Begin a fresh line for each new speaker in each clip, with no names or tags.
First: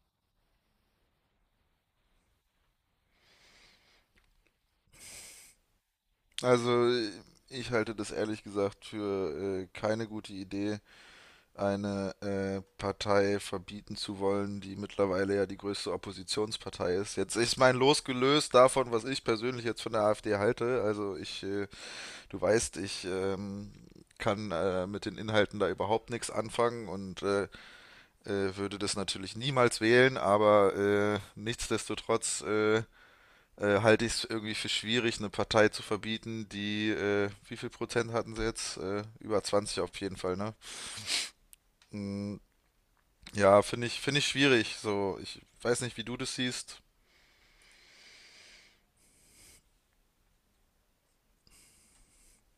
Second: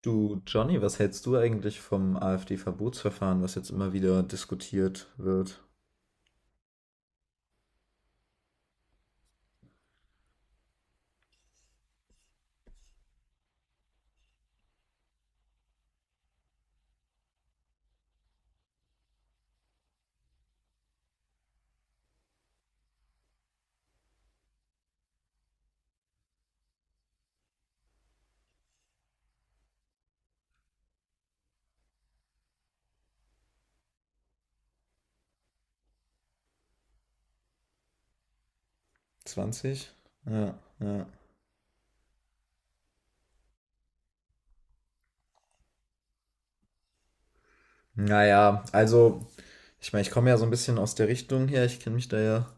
Du, Johnny, was hältst du eigentlich vom AfD-Verbotsverfahren, was jetzt immer wieder diskutiert wird?
Also ich halte das ehrlich gesagt für keine gute Idee, eine Partei verbieten zu wollen, die mittlerweile ja die größte Oppositionspartei ist. Jetzt ist mein Los gelöst davon, was ich persönlich jetzt von der AfD halte. Also ich, du weißt, ich kann mit den Inhalten da überhaupt nichts anfangen und würde das natürlich niemals wählen, aber nichtsdestotrotz halte ich es irgendwie für schwierig, eine Partei zu verbieten, die, wie viel Prozent hatten sie jetzt? Über 20
20.
auf jeden Fall, ne?
Ja, ja.
Mm, ja, finde ich schwierig. So, ich weiß nicht, wie du das siehst.
Naja, also, ich meine, ich komme ja so ein bisschen aus der Richtung her, ich kenne mich da ja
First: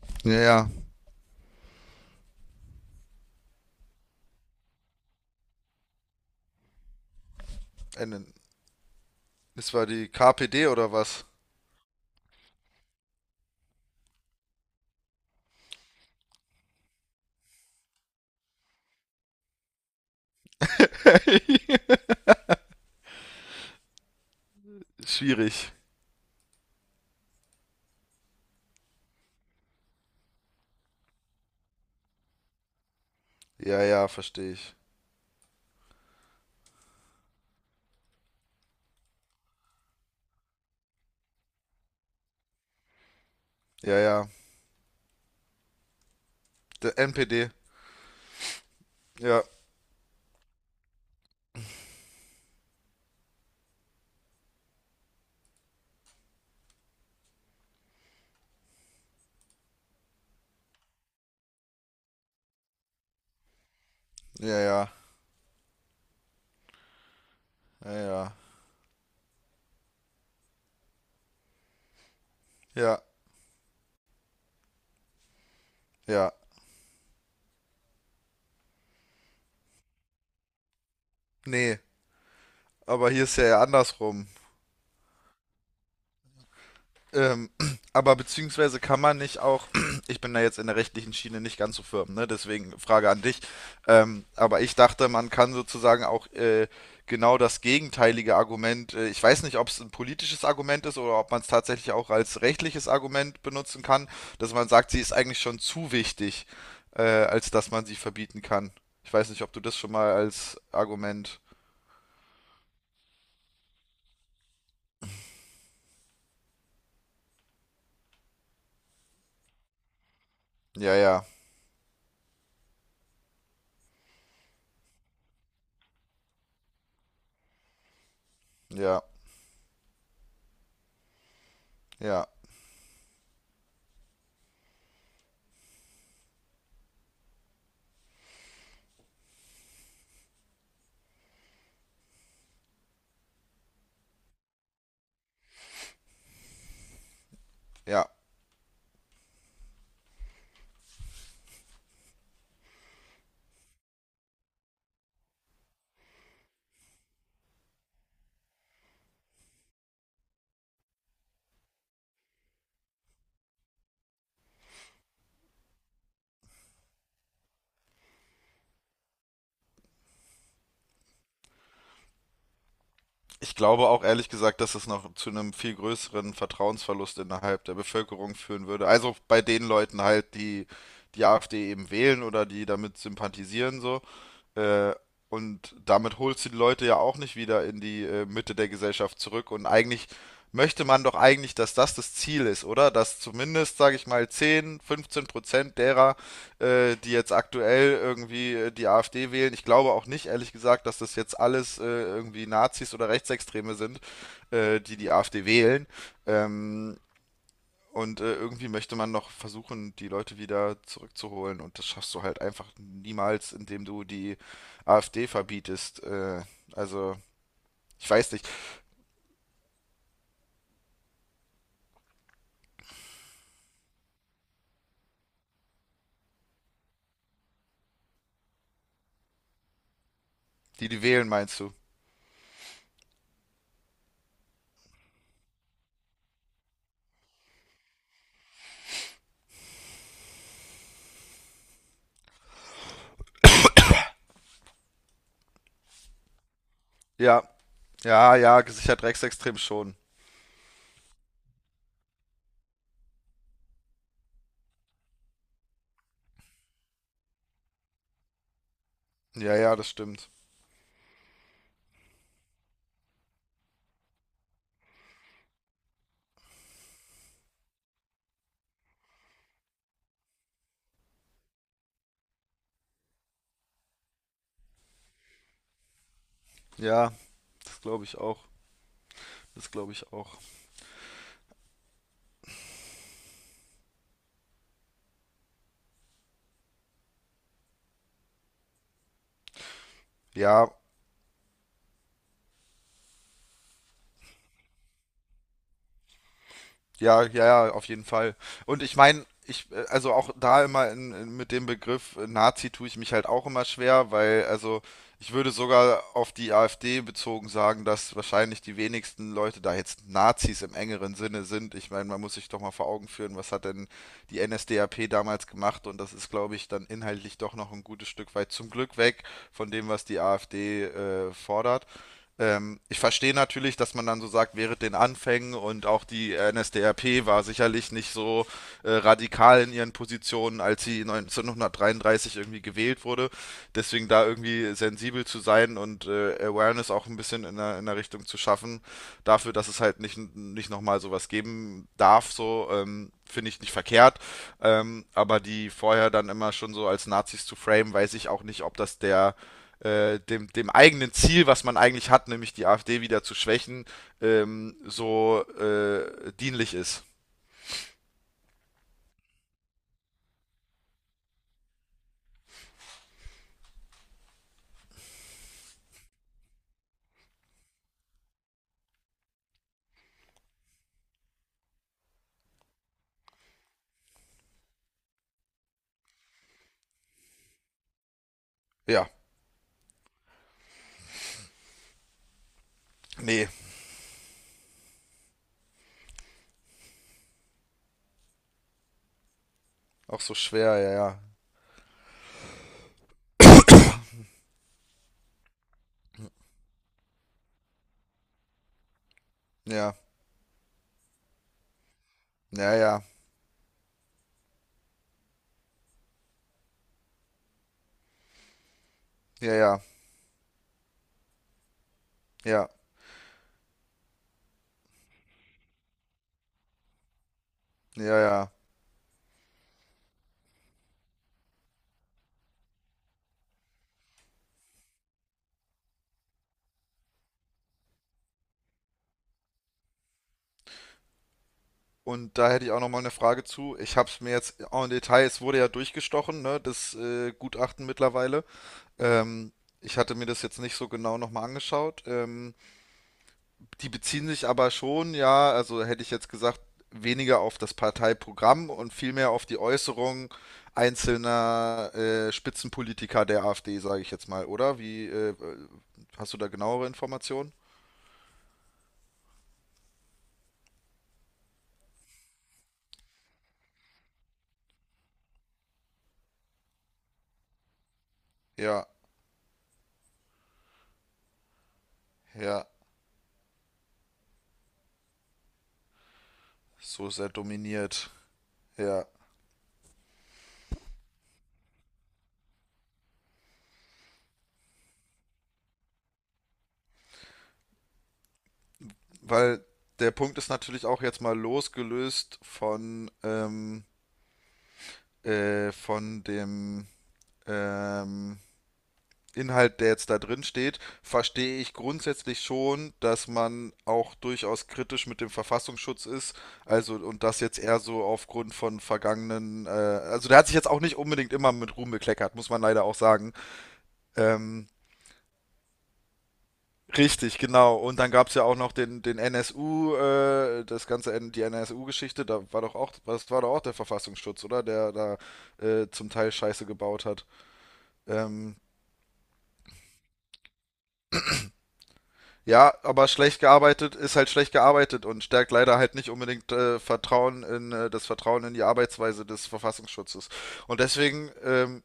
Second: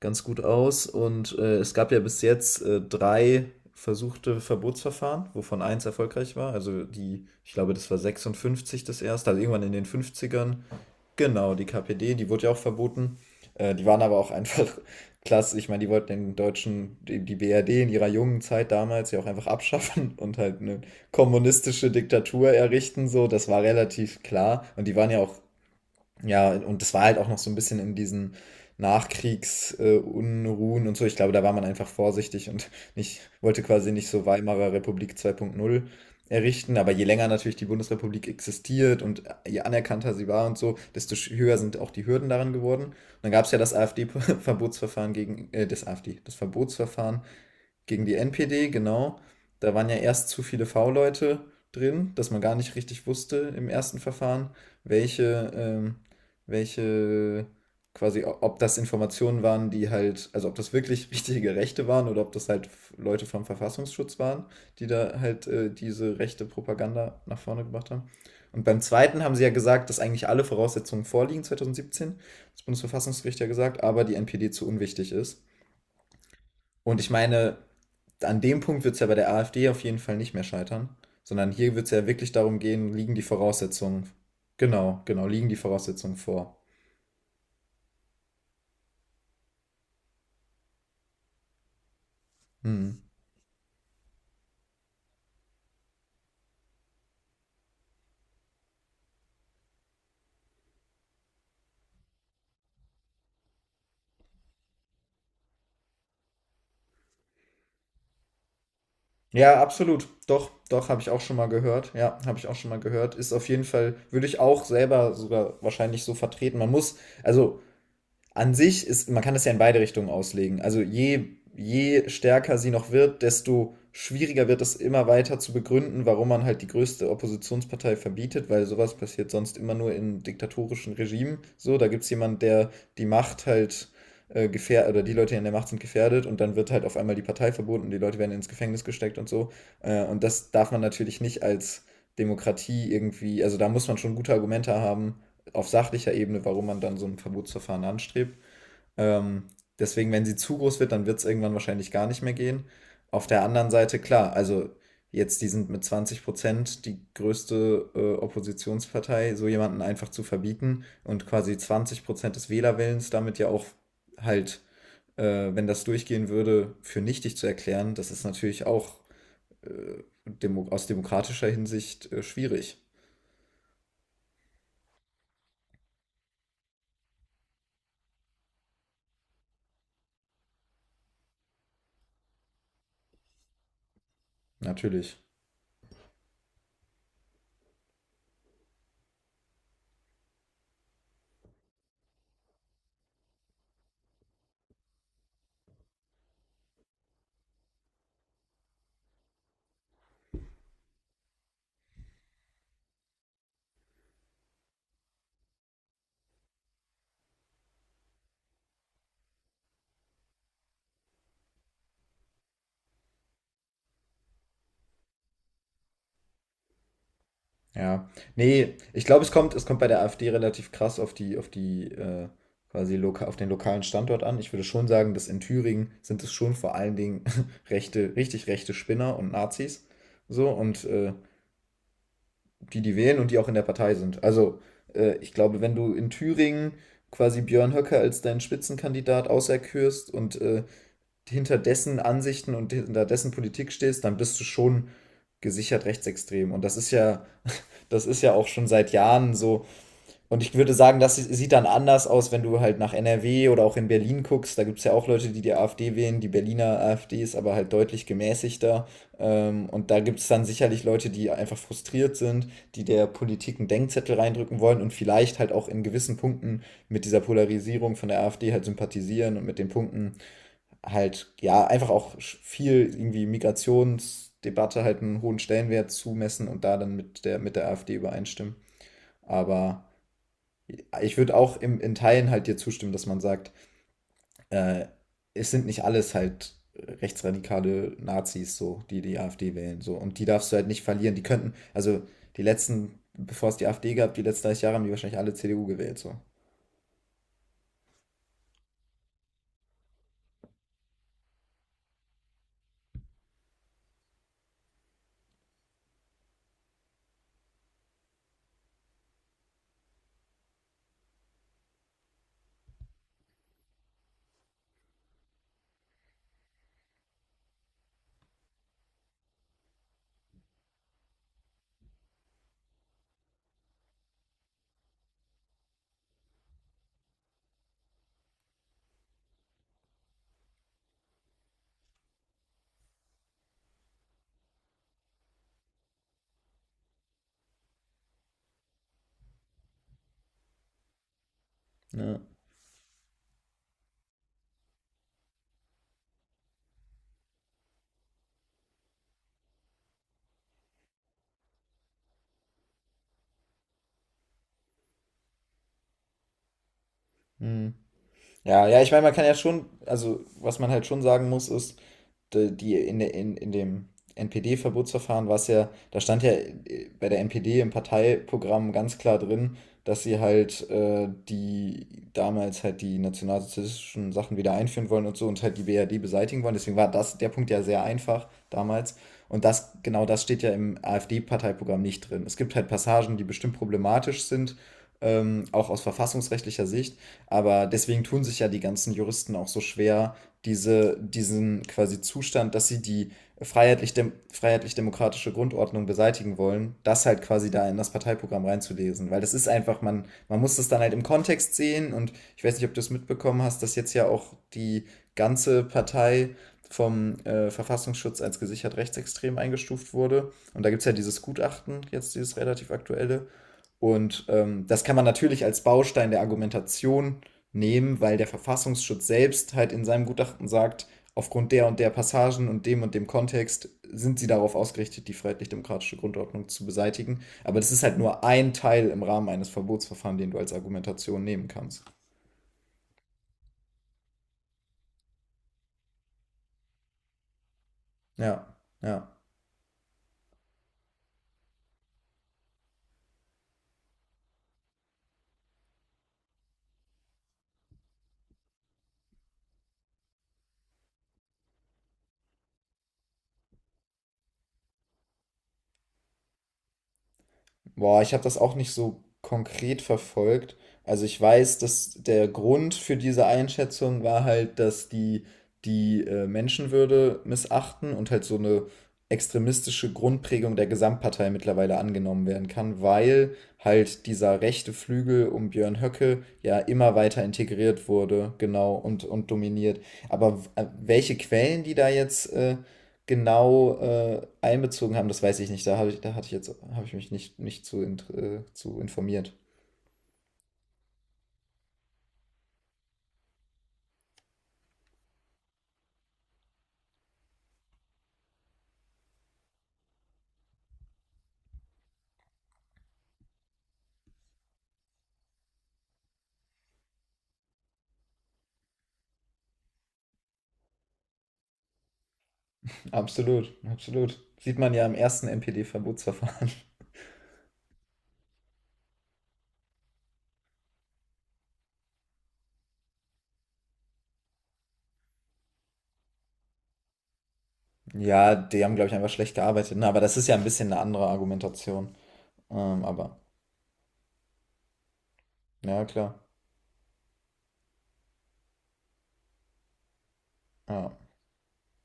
ganz
Ja,
gut
ja.
aus und es gab ja bis jetzt drei versuchte Verbotsverfahren, wovon eins erfolgreich war. Also die, ich glaube, das war
Äh,
56 das erste, also irgendwann in
Das
den
war die
50ern.
KPD oder was?
Genau, die KPD, die wurde ja auch verboten. Die waren aber auch einfach klasse. Ich meine, die wollten den Deutschen, die BRD in ihrer jungen Zeit damals ja auch einfach abschaffen und halt eine kommunistische Diktatur errichten, so, das war relativ klar. Und die waren ja auch,
Schwierig.
ja, und das war halt auch noch so ein bisschen in diesen Nachkriegsunruhen und so. Ich glaube, da war man einfach vorsichtig und nicht, wollte
Ja,
quasi
ja,
nicht so
verstehe
Weimarer
ich.
Republik 2.0 errichten. Aber je länger natürlich die Bundesrepublik existiert und je anerkannter sie war und so, desto höher sind auch die Hürden daran geworden. Und dann gab es ja das
Ja, ja.
AfD-Verbotsverfahren gegen, das
Der
Verbotsverfahren
NPD.
gegen die NPD, genau.
Ja,
Da waren ja erst zu viele V-Leute drin, dass man gar nicht richtig wusste im ersten Verfahren, welche, ähm, welche quasi, ob das Informationen waren, die halt, also ob das wirklich richtige Rechte waren oder ob das halt Leute vom Verfassungsschutz waren,
ja,
die
ja,
da halt diese rechte Propaganda nach vorne gebracht
ja,
haben.
ja,
Und beim zweiten haben sie ja gesagt, dass eigentlich alle Voraussetzungen vorliegen, 2017, das
ja,
Bundesverfassungsgericht ja gesagt, aber die NPD zu unwichtig ist.
ja.
Und ich meine, an dem Punkt wird es ja bei der AfD auf jeden Fall nicht mehr scheitern, sondern hier
Nee,
wird es ja wirklich darum gehen,
aber
liegen die
hier ist ja eher
Voraussetzungen,
andersrum.
genau, genau, liegen die Voraussetzungen vor.
Ähm, aber beziehungsweise kann man nicht auch, ich bin da jetzt in der rechtlichen Schiene nicht ganz so firm, ne? Deswegen
Hm.
Frage an dich. Aber ich dachte, man kann sozusagen auch genau das gegenteilige Argument, ich weiß nicht, ob es ein politisches Argument ist oder ob man es tatsächlich auch als rechtliches Argument benutzen kann, dass man sagt, sie ist eigentlich schon zu wichtig, als dass man sie verbieten kann. Ich weiß nicht, ob
Ja,
du das schon
absolut.
mal
Doch,
als
doch, habe ich auch schon
Argument.
mal gehört. Ja, habe ich auch schon mal gehört. Ist auf jeden Fall, würde ich auch selber sogar wahrscheinlich so vertreten. Man muss, also an sich ist, man kann das ja in beide Richtungen auslegen. Also
Ja, ja,
je stärker sie noch wird, desto schwieriger wird es immer weiter zu begründen, warum man halt die größte Oppositionspartei verbietet, weil sowas
ja,
passiert sonst immer nur in diktatorischen Regimen. So, da gibt es
ja,
jemanden, der die Macht halt gefährdet, oder die Leute, die an der Macht sind, gefährdet und dann wird halt auf einmal die Partei verboten, die Leute werden ins Gefängnis gesteckt und so. Und das darf man natürlich nicht als Demokratie irgendwie, also da muss man schon gute Argumente haben, auf sachlicher Ebene, warum man dann so ein Verbotsverfahren
ja.
anstrebt. Ähm, Deswegen, wenn sie zu groß wird, dann wird es irgendwann wahrscheinlich gar nicht mehr gehen. Auf der anderen Seite, klar, also jetzt, die sind mit 20% die größte Oppositionspartei, so jemanden einfach zu verbieten und quasi 20% des Wählerwillens damit ja auch halt, äh, wenn das durchgehen würde, für nichtig zu erklären, das ist natürlich auch demo aus demokratischer Hinsicht schwierig.
Ich glaube auch ehrlich gesagt, dass es noch zu einem viel größeren Vertrauensverlust innerhalb der Bevölkerung führen würde. Also bei den Leuten halt, die die AfD eben wählen oder die damit sympathisieren so. Äh,
Natürlich.
und damit holst du die Leute ja auch nicht wieder in die Mitte der Gesellschaft zurück. Und eigentlich möchte man doch eigentlich, dass das das Ziel ist, oder? Dass zumindest, sage ich mal, 10, 15% derer, die jetzt aktuell irgendwie die AfD wählen, ich glaube auch nicht, ehrlich gesagt, dass das jetzt alles irgendwie Nazis oder Rechtsextreme sind, die die AfD wählen. Ähm, und irgendwie möchte man noch versuchen, die Leute wieder zurückzuholen. Und das schaffst du halt einfach niemals, indem du die AfD verbietest. Also,
Ja.
ich weiß nicht.
Nee, ich glaube, es kommt bei der AfD relativ krass auf den lokalen Standort an. Ich würde schon sagen, dass in Thüringen sind es schon vor allen Dingen rechte, richtig rechte Spinner und Nazis. So, und
Die, die wählen, meinst du?
die, die wählen und die auch in der Partei sind. Also, ich glaube, wenn du in Thüringen quasi Björn Höcke als deinen Spitzenkandidat auserkürst und hinter dessen Ansichten und hinter dessen Politik stehst, dann bist du schon gesichert rechtsextrem. Und das ist ja,
Ja,
das ist ja
ja,
auch
ja,
schon seit
gesichert
Jahren
rechtsextrem
so
schon.
und ich würde sagen, das sieht dann anders aus, wenn du halt nach NRW oder auch in Berlin guckst. Da gibt es ja auch Leute, die die AfD wählen. Die Berliner AfD ist aber halt deutlich gemäßigter.
Ja, ja, das
Und da gibt es
stimmt.
dann sicherlich Leute, die einfach frustriert sind, die der Politik einen Denkzettel reindrücken wollen und vielleicht halt auch in gewissen Punkten mit dieser Polarisierung von der AfD halt sympathisieren und mit den Punkten halt, ja, einfach auch viel irgendwie Migrationsdebatte halt einen hohen Stellenwert zumessen und da dann
Ja,
mit der
das
AfD
glaube ich auch.
übereinstimmen.
Das
Aber
glaube ich auch.
ich würde auch in Teilen halt dir zustimmen, dass man sagt, äh, es sind nicht alles halt rechtsradikale Nazis, so, die die AfD wählen, so. Und die darfst du halt
Ja,
nicht verlieren. Die könnten, also die letzten, bevor es die AfD gab, die letzten 30 Jahre haben die wahrscheinlich alle CDU gewählt, so.
ja, ja, ja, auf jeden Fall. Und ich meine, ich, also auch da immer in, mit dem Begriff Nazi tue ich mich halt auch immer schwer, weil, also, ich würde sogar auf die AfD bezogen sagen, dass wahrscheinlich die wenigsten Leute da jetzt Nazis im engeren Sinne sind. Ich meine, man muss sich doch mal vor Augen führen, was hat denn die NSDAP damals gemacht? Und das ist, glaube ich, dann inhaltlich doch noch ein gutes Stück weit zum Glück weg von dem, was die AfD fordert. Ich verstehe natürlich, dass man dann so sagt, während den Anfängen und auch die NSDAP war sicherlich nicht so radikal in ihren Positionen, als sie 1933 irgendwie gewählt wurde. Deswegen da irgendwie sensibel zu sein und Awareness auch ein bisschen in der Richtung zu schaffen, dafür, dass es halt nicht, nicht nochmal sowas geben
Ja.
darf, so finde ich nicht verkehrt. Aber die vorher dann immer schon so als Nazis zu frame, weiß ich auch nicht, ob das der dem eigenen Ziel, was man eigentlich hat, nämlich die AfD wieder zu schwächen, so dienlich ist.
Hm. Ja, ja, ich meine, man kann ja schon, also was man halt schon sagen muss, ist, die, die in, der- in dem NPD-Verbotsverfahren war es ja, da stand ja bei der NPD im Parteiprogramm ganz klar drin, dass sie halt die damals halt die nationalsozialistischen Sachen wieder einführen wollen und so und halt die BRD beseitigen wollen. Deswegen war das der Punkt ja sehr einfach damals.
Ja,
Und das, genau das steht ja im AfD-Parteiprogramm nicht drin. Es gibt halt Passagen, die
nee,
bestimmt problematisch sind, auch aus verfassungsrechtlicher Sicht. Aber deswegen tun sich ja die ganzen Juristen auch so schwer,
auch so schwer, ja, ja,
diesen quasi Zustand, dass sie die freiheitlich-demokratische Grundordnung beseitigen wollen, das halt quasi da in das Parteiprogramm reinzulesen. Weil das ist einfach,
ja,
man muss das dann halt im Kontext sehen und ich weiß nicht, ob
ja,
du es
ja,
mitbekommen hast, dass jetzt ja auch die ganze Partei vom Verfassungsschutz als gesichert rechtsextrem
ja, ja,
eingestuft wurde. Und da gibt es ja dieses Gutachten, jetzt dieses
ja,
relativ aktuelle, und das kann man natürlich als Baustein der Argumentation nehmen, weil
ja.
der
ja.
Verfassungsschutz selbst halt in seinem Gutachten sagt, aufgrund der und der Passagen und dem Kontext sind sie darauf ausgerichtet, die freiheitlich-demokratische Grundordnung zu beseitigen. Aber das ist halt nur ein Teil im Rahmen eines Verbotsverfahrens, den du als Argumentation nehmen kannst.
Und da hätte ich auch nochmal eine Frage zu. Ich habe es mir jetzt en Detail, es wurde ja durchgestochen, ne, das Gutachten mittlerweile.
Ja, ja.
Ähm, ich hatte mir das jetzt nicht so genau nochmal angeschaut. Die beziehen sich aber schon, ja, also hätte ich jetzt gesagt, weniger auf das Parteiprogramm und vielmehr auf die Äußerungen einzelner Spitzenpolitiker der AfD, sage ich jetzt mal, oder? Wie, hast du da genauere Informationen?
Boah, ich habe das auch nicht so konkret verfolgt. Also ich weiß, dass der Grund für diese Einschätzung war halt, dass die die Menschenwürde missachten und halt so eine
Ja,
extremistische Grundprägung der Gesamtpartei mittlerweile angenommen werden
ja,
kann, weil halt dieser rechte Flügel um Björn Höcke ja immer
so
weiter
sehr
integriert
dominiert.
wurde, genau, und,
Ja,
und dominiert. Aber welche Quellen die da jetzt genau einbezogen haben, das weiß ich nicht. Da habe ich, da hatte ich jetzt, habe ich mich nicht, nicht zu, zu informiert.
weil der Punkt ist natürlich auch jetzt mal losgelöst von dem, ähm, Inhalt, der jetzt da drin steht, verstehe ich grundsätzlich schon, dass man auch durchaus kritisch mit dem Verfassungsschutz ist. Also, und das jetzt eher so aufgrund von vergangenen, also der hat sich jetzt auch nicht unbedingt immer mit Ruhm bekleckert, muss man leider auch sagen.
Absolut, absolut. Sieht
Ähm,
man ja im ersten NPD-Verbotsverfahren.
Richtig, genau. Und dann gab es ja auch noch den NSU, das ganze, die NSU-Geschichte, da war doch auch, das war doch auch der Verfassungsschutz, oder? Der da zum Teil Scheiße gebaut hat.
Ja,
Ähm,
die haben, glaube ich, einfach schlecht gearbeitet. Na, aber das ist ja ein bisschen eine andere Argumentation.
Ja, aber
Aber,
schlecht gearbeitet ist halt schlecht gearbeitet und stärkt leider
ja,
halt nicht
klar.
unbedingt Vertrauen in das Vertrauen in die Arbeitsweise des Verfassungsschutzes. Und
Ja.
deswegen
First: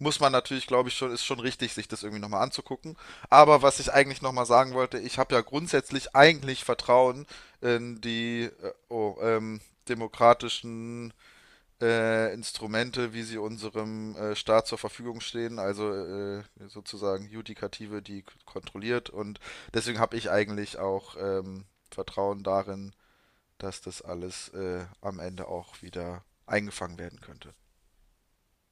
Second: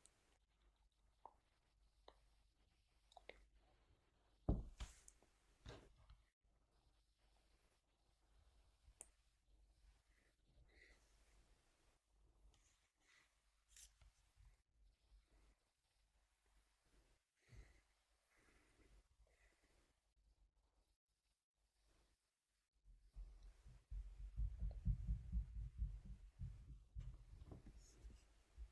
muss man natürlich, glaube ich, schon, ist schon richtig, sich das irgendwie nochmal anzugucken. Aber was ich eigentlich nochmal sagen wollte, ich habe ja grundsätzlich eigentlich Vertrauen in die oh, demokratischen Instrumente, wie sie unserem Staat zur Verfügung stehen, also sozusagen Judikative, die kontrolliert. Und deswegen habe ich eigentlich auch Vertrauen darin, dass das alles am Ende auch wieder eingefangen werden könnte.